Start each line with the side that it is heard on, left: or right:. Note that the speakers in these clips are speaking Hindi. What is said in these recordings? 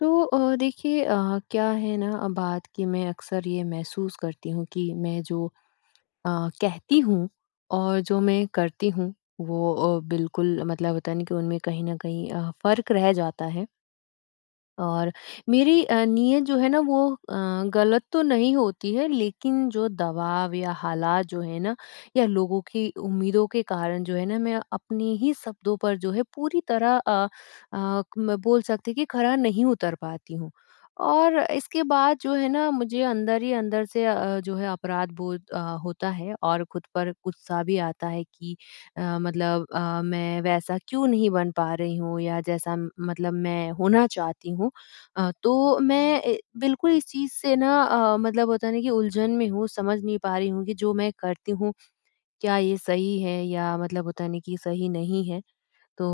left: तो देखिए क्या है ना बात कि मैं अक्सर ये महसूस करती हूँ कि मैं जो अ, कहती हूँ और जो मैं करती हूँ वो बिल्कुल मतलब होता है ना कि उनमें कहीं न कहीं फ़र्क रह जाता है। और मेरी नीयत जो है ना वो गलत तो नहीं होती है, लेकिन जो दबाव या हालात जो है ना या लोगों की उम्मीदों के कारण जो है ना मैं अपने ही शब्दों पर जो है पूरी तरह मैं बोल सकती कि खरा नहीं उतर पाती हूँ। और इसके बाद जो है ना मुझे अंदर ही अंदर से जो है अपराध बोध होता है और खुद पर गुस्सा भी आता है कि मतलब मैं वैसा क्यों नहीं बन पा रही हूँ या जैसा मतलब मैं होना चाहती हूँ। तो मैं बिल्कुल इस चीज़ से ना मतलब होता है ना कि उलझन में हूँ, समझ नहीं पा रही हूँ कि जो मैं करती हूँ, क्या ये सही है या मतलब होता है ना कि सही नहीं है। तो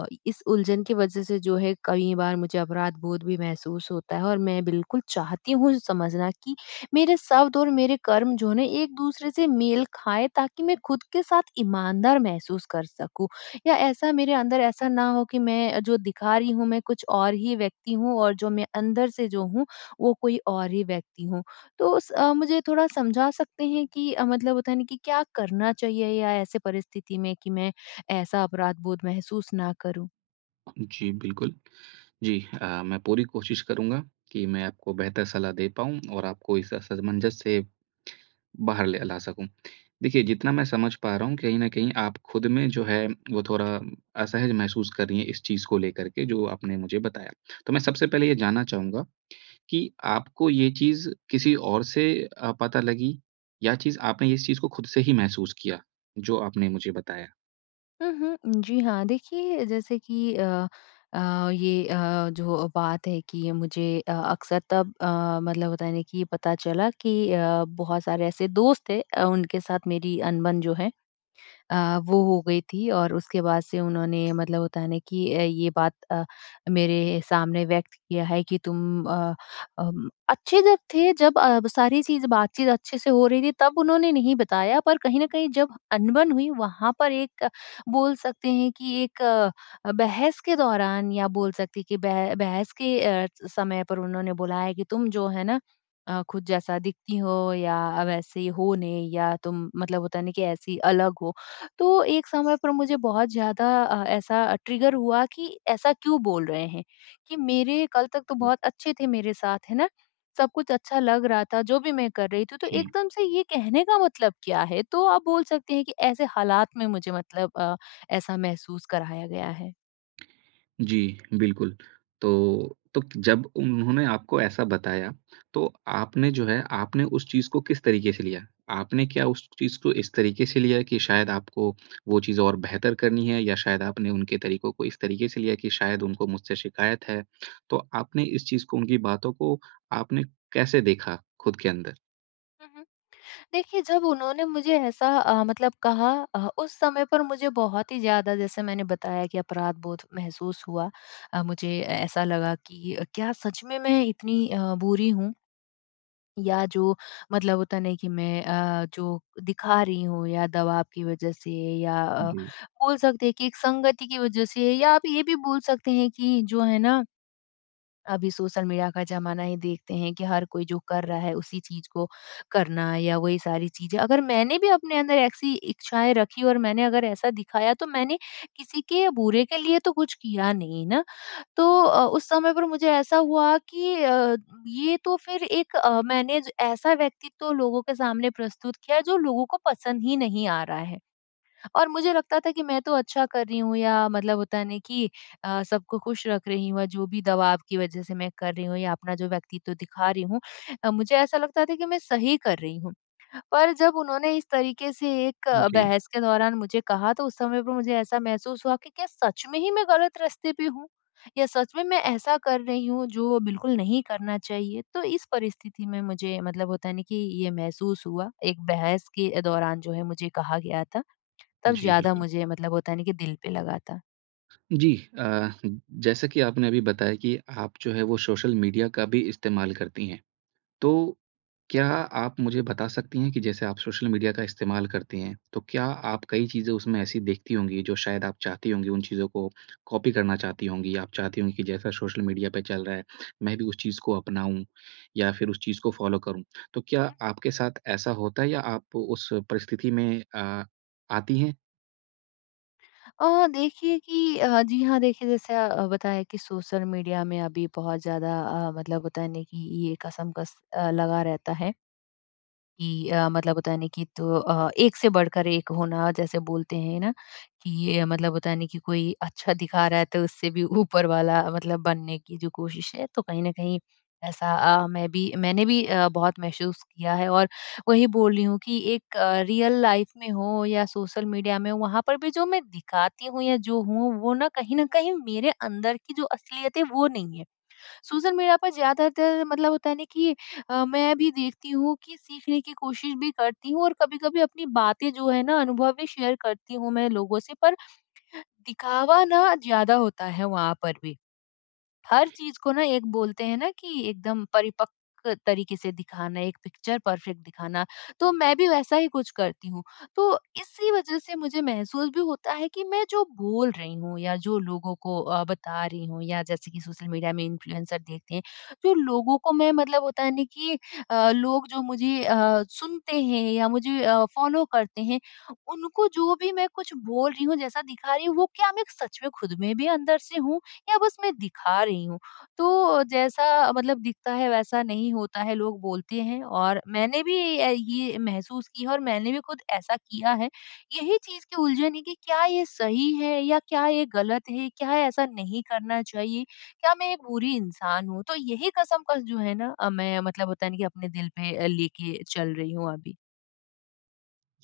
left: इस उलझन की वजह से जो है कई बार मुझे अपराध बोध भी महसूस होता है और मैं बिल्कुल चाहती हूँ समझना कि मेरे शब्द और मेरे कर्म जो है ना एक दूसरे से मेल खाए ताकि मैं खुद के साथ ईमानदार महसूस कर सकूं, या ऐसा मेरे अंदर ऐसा ना हो कि मैं जो दिखा रही हूँ मैं कुछ और ही व्यक्ति हूँ और जो मैं अंदर से जो हूँ वो कोई और ही व्यक्ति हूँ। तो मुझे थोड़ा समझा सकते हैं कि मतलब होता है ना कि क्या करना चाहिए या ऐसे परिस्थिति में कि मैं ऐसा अपराध बोध महसूस ना करूँ।
right: जी, बिल्कुल। जी, मैं पूरी कोशिश करूँगा कि मैं आपको बेहतर सलाह दे पाऊँ और आपको इस असमंजस से बाहर ले ला सकूँ। देखिए, जितना मैं समझ पा रहा हूँ, कहीं न कहीं आप खुद में जो है, वो थोड़ा असहज महसूस कर रही हैं इस चीज़ को लेकर के, जो आपने मुझे बताया। तो मैं सबसे पहले ये जानना चाहूँगा कि आपको ये चीज़ किसी और से पता लगी या चीज़ आपने इस चीज़ को खुद से ही महसूस किया, जो आपने मुझे बताया?
left: हुँ, हुँ। जी हाँ, देखिए जैसे कि ये जो बात है कि ये मुझे अक्सर तब मतलब होता है ना कि ये पता चला कि बहुत सारे ऐसे दोस्त थे, उनके साथ मेरी अनबन जो है वो हो गई थी और उसके बाद से उन्होंने मतलब होता है ना कि ये बात मेरे सामने व्यक्त किया है कि तुम अच्छे जब थे, जब सारी चीज़ बातचीत अच्छे से हो रही थी तब उन्होंने नहीं बताया, पर कहीं न कहीं जब अनबन हुई वहाँ पर एक बोल सकते हैं कि एक बहस के दौरान, या बोल सकते हैं कि बह बहस के समय पर उन्होंने बोला है कि तुम जो है ना खुद जैसा दिखती हो या वैसे हो नहीं, या तुम मतलब होता है ना कि ऐसी अलग हो। तो एक समय पर मुझे बहुत ज़्यादा ऐसा ट्रिगर हुआ कि ऐसा क्यों बोल रहे हैं? कि मेरे कल तक तो बहुत अच्छे थे मेरे साथ, है ना? सब कुछ अच्छा लग रहा था, जो भी मैं कर रही थी, तो
right: जी।
left: एकदम से ये कहने का मतलब क्या है? तो आप बोल सकते हैं कि ऐसे हालात में मुझे मतलब ऐसा महसूस कराया गया है।
right: जी, बिल्कुल। तो जब उन्होंने आपको ऐसा बताया, तो आपने जो है आपने उस चीज़ को किस तरीके से लिया? आपने क्या उस चीज़ को इस तरीके से लिया कि शायद आपको वो चीज़ और बेहतर करनी है या शायद आपने उनके तरीकों को इस तरीके से लिया कि शायद उनको मुझसे शिकायत है? तो आपने इस चीज़ को उनकी बातों को आपने कैसे देखा खुद के अंदर?
left: देखिए, जब उन्होंने मुझे ऐसा मतलब कहा, उस समय पर मुझे बहुत ही ज़्यादा, जैसे मैंने बताया, कि अपराध-बोध महसूस हुआ। मुझे ए ऐसा लगा कि क्या सच में मैं इतनी बुरी हूँ? या जो मतलब होता नहीं कि मैं जो दिखा रही हूँ या दबाव की वज़ह से या
right: जी,
left: बोल सकते हैं कि एक संगति की वज़ह से, या आप ये भी बोल सकते हैं कि जो है ना अभी सोशल मीडिया का ज़माना है, देखते हैं कि हर कोई जो कर रहा है उसी चीज़ को करना या वही सारी चीज़ें, अगर मैंने भी अपने अंदर ऐसी इच्छाएँ रखी और मैंने अगर ऐसा दिखाया तो मैंने किसी के बुरे के लिए तो कुछ किया नहीं ना। तो उस समय पर मुझे ऐसा हुआ कि ये तो फिर एक मैंने ज ऐसा व्यक्तित्व लोगों के सामने प्रस्तुत किया जो लोगों को पसंद ही नहीं आ रहा है। और मुझे लगता था कि मैं तो अच्छा कर रही हूँ, या मतलब होता है ना कि सबको खुश रख रही हूँ या जो भी दबाव की वजह से मैं कर रही हूँ या अपना जो व्यक्तित्व दिखा रही हूँ, मुझे ऐसा लगता था कि मैं सही कर रही हूँ। पर जब उन्होंने इस तरीके से एक
right: जी,
left: बहस के दौरान मुझे कहा, तो उस समय पर मुझे ऐसा महसूस हुआ कि क्या सच में ही मैं गलत रास्ते पे हूँ, या सच में मैं ऐसा कर रही हूँ जो बिल्कुल नहीं करना चाहिए। तो इस परिस्थिति में मुझे मतलब होता है ना कि ये महसूस हुआ, एक बहस के दौरान जो है मुझे कहा गया था, तब
right: जी,
left: ज़्यादा
right: बिल्कुल।
left: मुझे मतलब होता है ना कि दिल पे लगा था।
right: जी, जैसा कि आपने अभी बताया कि आप जो है वो सोशल मीडिया का भी इस्तेमाल करती हैं। तो क्या आप मुझे बता सकती हैं कि जैसे आप सोशल मीडिया का इस्तेमाल करती हैं, तो क्या आप कई चीज़ें उसमें ऐसी देखती होंगी जो शायद आप चाहती होंगी उन चीज़ों को कॉपी करना चाहती होंगी? या आप चाहती होंगी कि जैसा सोशल मीडिया पे चल रहा है, मैं भी उस चीज़ को अपनाऊँ या फिर उस चीज़ को फ़ॉलो करूँ। तो क्या आपके साथ ऐसा होता है या आप उस परिस्थिति में आती हैं?
left: जी हाँ, देखिए जैसे बताया कि सोशल मीडिया में अभी बहुत ज़्यादा मतलब होता है ना कि ये लगा रहता है। कि मतलब होता है ना कि, तो एक से बढ़कर एक होना, जैसे बोलते हैं ना कि ये मतलब होता है ना कि कोई अच्छा दिखा रहा है तो उससे भी ऊपर वाला मतलब बनने की जो कोशिश है, तो कहीं ना कहीं ऐसा मैंने भी बहुत महसूस किया है। और वही बोल रही हूँ कि एक रियल लाइफ में हो या सोशल मीडिया में हो, वहां पर भी जो मैं दिखाती हूँ या जो हूँ वो ना कहीं मेरे अंदर की जो असलियत है वो नहीं है। सोशल मीडिया पर ज़्यादातर मतलब होता है ना कि मैं भी देखती हूँ कि सीखने की कोशिश भी करती हूँ और कभी-कभी अपनी बातें जो है ना अनुभव भी शेयर करती हूँ मैं लोगों से, पर दिखावा ना ज़्यादा होता है वहाँ पर भी। हर चीज को ना, एक बोलते हैं ना कि एकदम परिपक्व तरीके से दिखाना, एक पिक्चर परफेक्ट दिखाना, तो मैं भी वैसा ही कुछ करती हूँ। तो इसी वजह से मुझे महसूस भी होता है कि मैं जो बोल रही हूँ या जो लोगों को बता रही हूँ, या जैसे कि सोशल मीडिया में इन्फ्लुएंसर देखते हैं, जो लोगों को मैं मतलब होता है ना कि लोग जो मुझे सुनते हैं या मुझे फॉलो करते हैं, उनको जो भी मैं कुछ बोल रही हूँ, जैसा दिखा रही हूँ, वो क्या मैं सच में खुद में भी अंदर से हूँ या बस मैं दिखा रही हूँ। तो जैसा मतलब दिखता है वैसा नहीं होता है, लोग बोलते हैं, और मैंने भी ये महसूस की है और मैंने भी खुद ऐसा किया है। यही चीज़ की उलझन है कि क्या ये सही है या क्या ये गलत है? क्या ऐसा नहीं करना चाहिए? क्या मैं एक बुरी इंसान हूँ? तो यही कशमकश जो है ना मैं मतलब होता है ना कि अपने दिल पे लेके चल रही हूँ अभी।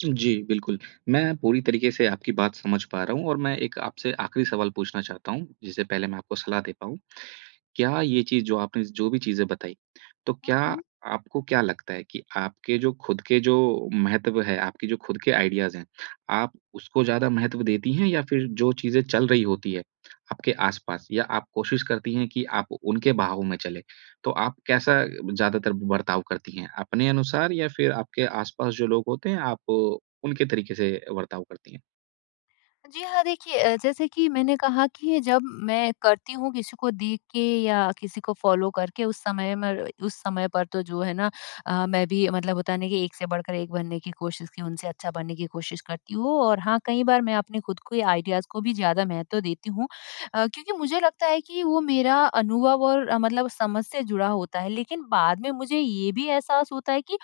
right: जी, बिल्कुल। मैं पूरी तरीके से आपकी बात समझ पा रहा हूँ और मैं एक आपसे आखिरी सवाल पूछना चाहता हूँ, जिससे पहले मैं आपको सलाह दे पाऊँ। क्या ये चीज़ जो आपने जो भी चीज़ें बताई, तो क्या
left: हुँ, हुँ।
right: आपको क्या लगता है कि आपके जो खुद के जो महत्व है, आपके जो खुद के आइडियाज़ हैं, आप उसको ज़्यादा महत्व देती हैं या फिर जो चीज़ें चल रही होती है आपके आस-पास या आप कोशिश करती हैं कि आप उनके बहाव में चलें? तो आप कैसा ज़्यादातर बर्ताव करती हैं, अपने अनुसार या फिर आपके आस-पास जो लोग होते हैं, आप उनके तरीके से बर्ताव करती हैं?
left: जी हाँ, देखिए जैसे कि मैंने कहा कि जब मैं करती हूँ किसी को देख के या किसी को फ़ॉलो करके, उस समय पर तो जो है ना मैं भी मतलब होता है ना कि एक से बढ़कर एक बनने की कोशिश की, उनसे अच्छा बनने की कोशिश करती हूँ, और हाँ, कई बार मैं अपने खुद के आइडियाज़ को भी ज़्यादा महत्व देती हूँ। क्योंकि मुझे लगता है कि वो मेरा अनुभव और मतलब समझ से जुड़ा होता है, लेकिन बाद में मुझे ये भी एहसास होता है कि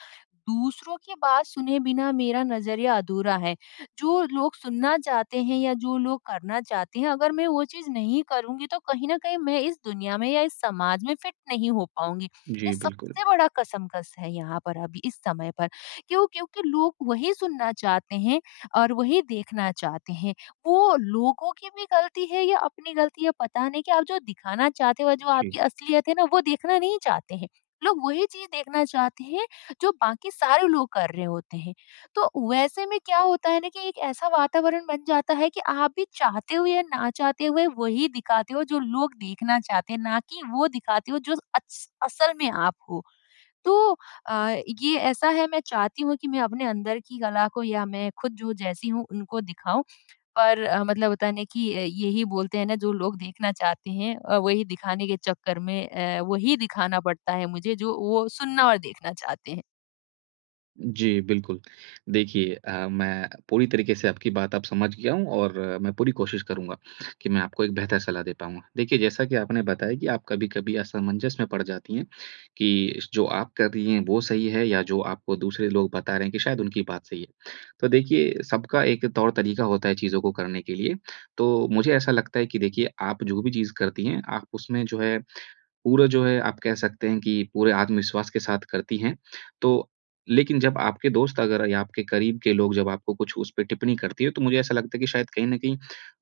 left: दूसरों की बात सुने बिना मेरा नज़रिया अधूरा है। जो लोग सुनना चाहते हैं या जो लोग करना चाहते हैं, अगर मैं वो चीज़ नहीं करूँगी तो कहीं न कहीं मैं इस दुनिया में या इस समाज में फिट नहीं हो पाऊँगी। ये
right: जी, बिल्कुल।
left: सबसे बड़ा कसमकस है यहाँ पर, अभी इस समय पर। क्यों? क्योंकि लोग वही सुनना चाहते हैं और वही देखना चाहते हैं। वो लोगों की भी गलती है या अपनी गलती है, पता नहीं, कि आप जो दिखाना चाहते हो, जो
right: जी।
left: आपकी असलियत है ना, वो देखना नहीं चाहते हैं। लोग वही चीज़ देखना चाहते हैं जो बाकी सारे लोग कर रहे होते हैं। तो वैसे में क्या होता है ना कि एक ऐसा वातावरण बन जाता है कि आप भी चाहते हुए या ना चाहते हुए वही दिखाते हो जो लोग देखना चाहते हैं, ना कि वो दिखाते हो जो असल में आप हो। तो अ, ये ऐसा है, मैं चाहती हूँ कि मैं अपने अंदर की कला को या मैं खुद जो जैसी हूँ उनको दिखाऊं, पर मतलब होता है ना कि यही बोलते हैं ना, जो लोग देखना चाहते हैं वही दिखाने के चक्कर में वही दिखाना पड़ता है मुझे, जो वो सुनना और देखना चाहते हैं।
right: जी, बिल्कुल। देखिए, मैं पूरी तरीके से आपकी बात अब समझ गया हूँ और मैं पूरी कोशिश करूँगा कि मैं आपको एक बेहतर सलाह दे पाऊँगा। देखिए, जैसा कि आपने बताया कि आप कभी-कभी असमंजस में पड़ जाती हैं कि जो आप कर रही हैं, वो सही है या जो आपको दूसरे लोग बता रहे हैं कि शायद उनकी बात सही है। तो देखिए, सबका एक तौर-तरीका होता है चीज़ों को करने के लिए। तो मुझे ऐसा लगता है कि देखिए, आप जो भी चीज़ करती हैं, आप उसमें जो है पूरा जो है आप कह सकते हैं कि पूरे आत्मविश्वास के साथ करती हैं। तो लेकिन जब आपके दोस्त अगर या आपके करीब के लोग जब आपको कुछ उस पे टिप्पणी करती है, तो मुझे ऐसा लगता है कि शायद कहीं न कहीं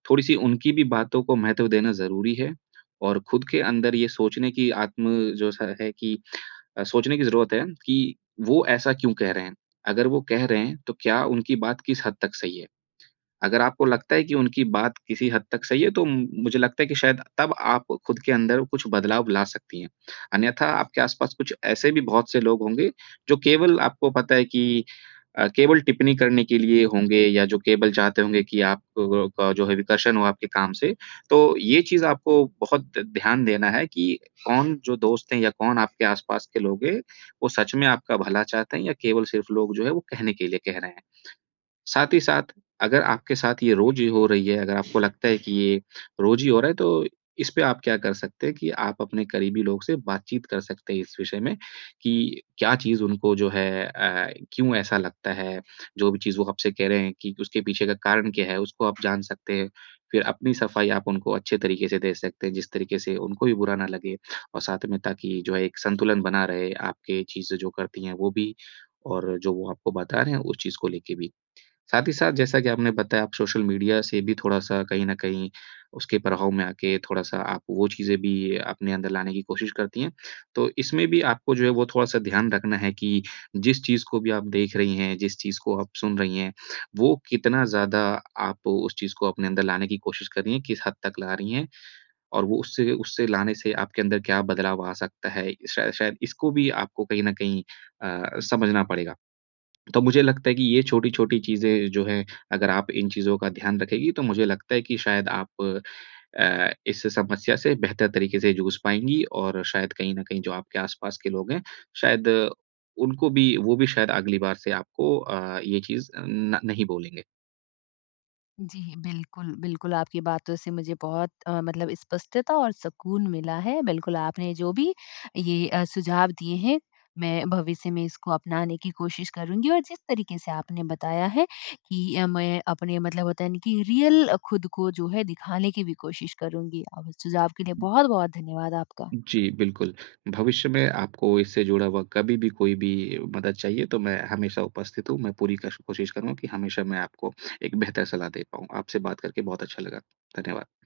right: थोड़ी-सी उनकी भी बातों को महत्व देना ज़रूरी है और खुद के अंदर ये सोचने की आत्म जो स है कि अ, सोचने की ज़रूरत है कि वो ऐसा क्यों कह रहे हैं? अगर वो कह रहे हैं, तो क्या उनकी बात किस हद तक सही है? अगर आपको लगता है कि उनकी बात किसी हद तक सही है, तो मुझे लगता है कि शायद तब आप खुद के अंदर कुछ बदलाव ला सकती हैं। अन्यथा आपके आसपास कुछ ऐसे भी बहुत से लोग होंगे, जो केवल आपको पता है कि केवल टिप्पणी करने के लिए होंगे या जो केवल चाहते होंगे कि आप क का जो है विकर्षण हो आपके काम से। तो ये चीज़ आपको बहुत ध्यान देना है कि कौन जो दोस्त हैं या कौन आपके आसपास के लोग हैं, वो सच में आपका भला चाहते हैं या केवल सिर्फ़ लोग जो है वो कहने के लिए कह रहे हैं। साथ ही साथ अगर आपके साथ ये रोज़ ही हो रही है, अगर आपको लगता है कि ये रोज़ ही हो रहा है, तो इस पे आप क्या कर सकते हैं कि आप अपने करीबी लोग से बातचीत कर सकते हैं इस विषय में कि क्या चीज़ उनको जो है, क्यों ऐसा लगता है? जो भी चीज़ वो आपसे कह रहे हैं कि उसके पीछे का कारण क्या है, उसको आप जान सकते हैं। फिर अपनी सफाई आप उनको अच्छे तरीके से दे सकते हैं, जिस तरीके से उनको भी बुरा ना लगे और साथ में ताकि जो है एक संतुलन बना रहे, आपके चीज़ें जो करती हैं वो भी और जो वो आपको बता रहे हैं, उस चीज़ को लेके भी। साथ ही साथ जैसा कि आपने बताया आप सोशल मीडिया से भी थोड़ा-सा कहीं न कहीं उसके प्रभाव में आके थोड़ा-सा आप वो चीज़ें भी अपने अंदर लाने की कोशिश करती हैं। तो इसमें भी आपको जो है वो थोड़ा-सा ध्यान रखना है कि जिस चीज़ को भी आप देख रही हैं, जिस चीज़ को आप सुन रही हैं, वो कितना ज़्यादा आप उस चीज़ को अपने अंदर लाने की कोशिश कर रही हैं, किस हद तक ला रही हैं और वो उससे उससे लाने से आपके अंदर क्या बदलाव आ सकता है? शायद शायद इसको भी आपको कहीं न कहीं समझना पड़ेगा। तो मुझे लगता है कि ये छोटी-छोटी चीज़ें जो हैं, अगर आप इन चीज़ों का ध्यान रखेंगी, तो मुझे लगता है कि शायद आप इस समस्या से बेहतर तरीके से जूझ पाएँगी और शायद कहीं न कहीं जो आपके आस-पास के लोग हैं, शायद उनको भी वो भी शायद अगली बार से आपको ये चीज़ न नहीं बोलेंगे।
left: जी, बिल्कुल, बिल्कुल, आपकी बातों से मुझे बहुत मतलब स्पष्टता और सुकून मिला है। बिल्कुल, आपने जो भी ये सुझाव दिए हैं, मैं भविष्य में इसको अपनाने की कोशिश करूँगी, और जिस तरीके से आपने बताया है कि मैं अपने मतलब होता है ना कि रियल खुद को जो है दिखाने की भी कोशिश करूँगी। और सुझाव के लिए बहुत-बहुत धन्यवाद आपका।
right: जी, बिल्कुल। भविष्य में आपको इससे जुड़ा हुआ कभी भी कोई भी मदद चाहिए, तो मैं हमेशा उपस्थित हूँ। मैं पूरी कश कोशिश करूँगा कि हमेशा मैं आपको एक बेहतर सलाह दे पाऊँ। आपसे बात करके बहुत अच्छा लगा। धन्यवाद।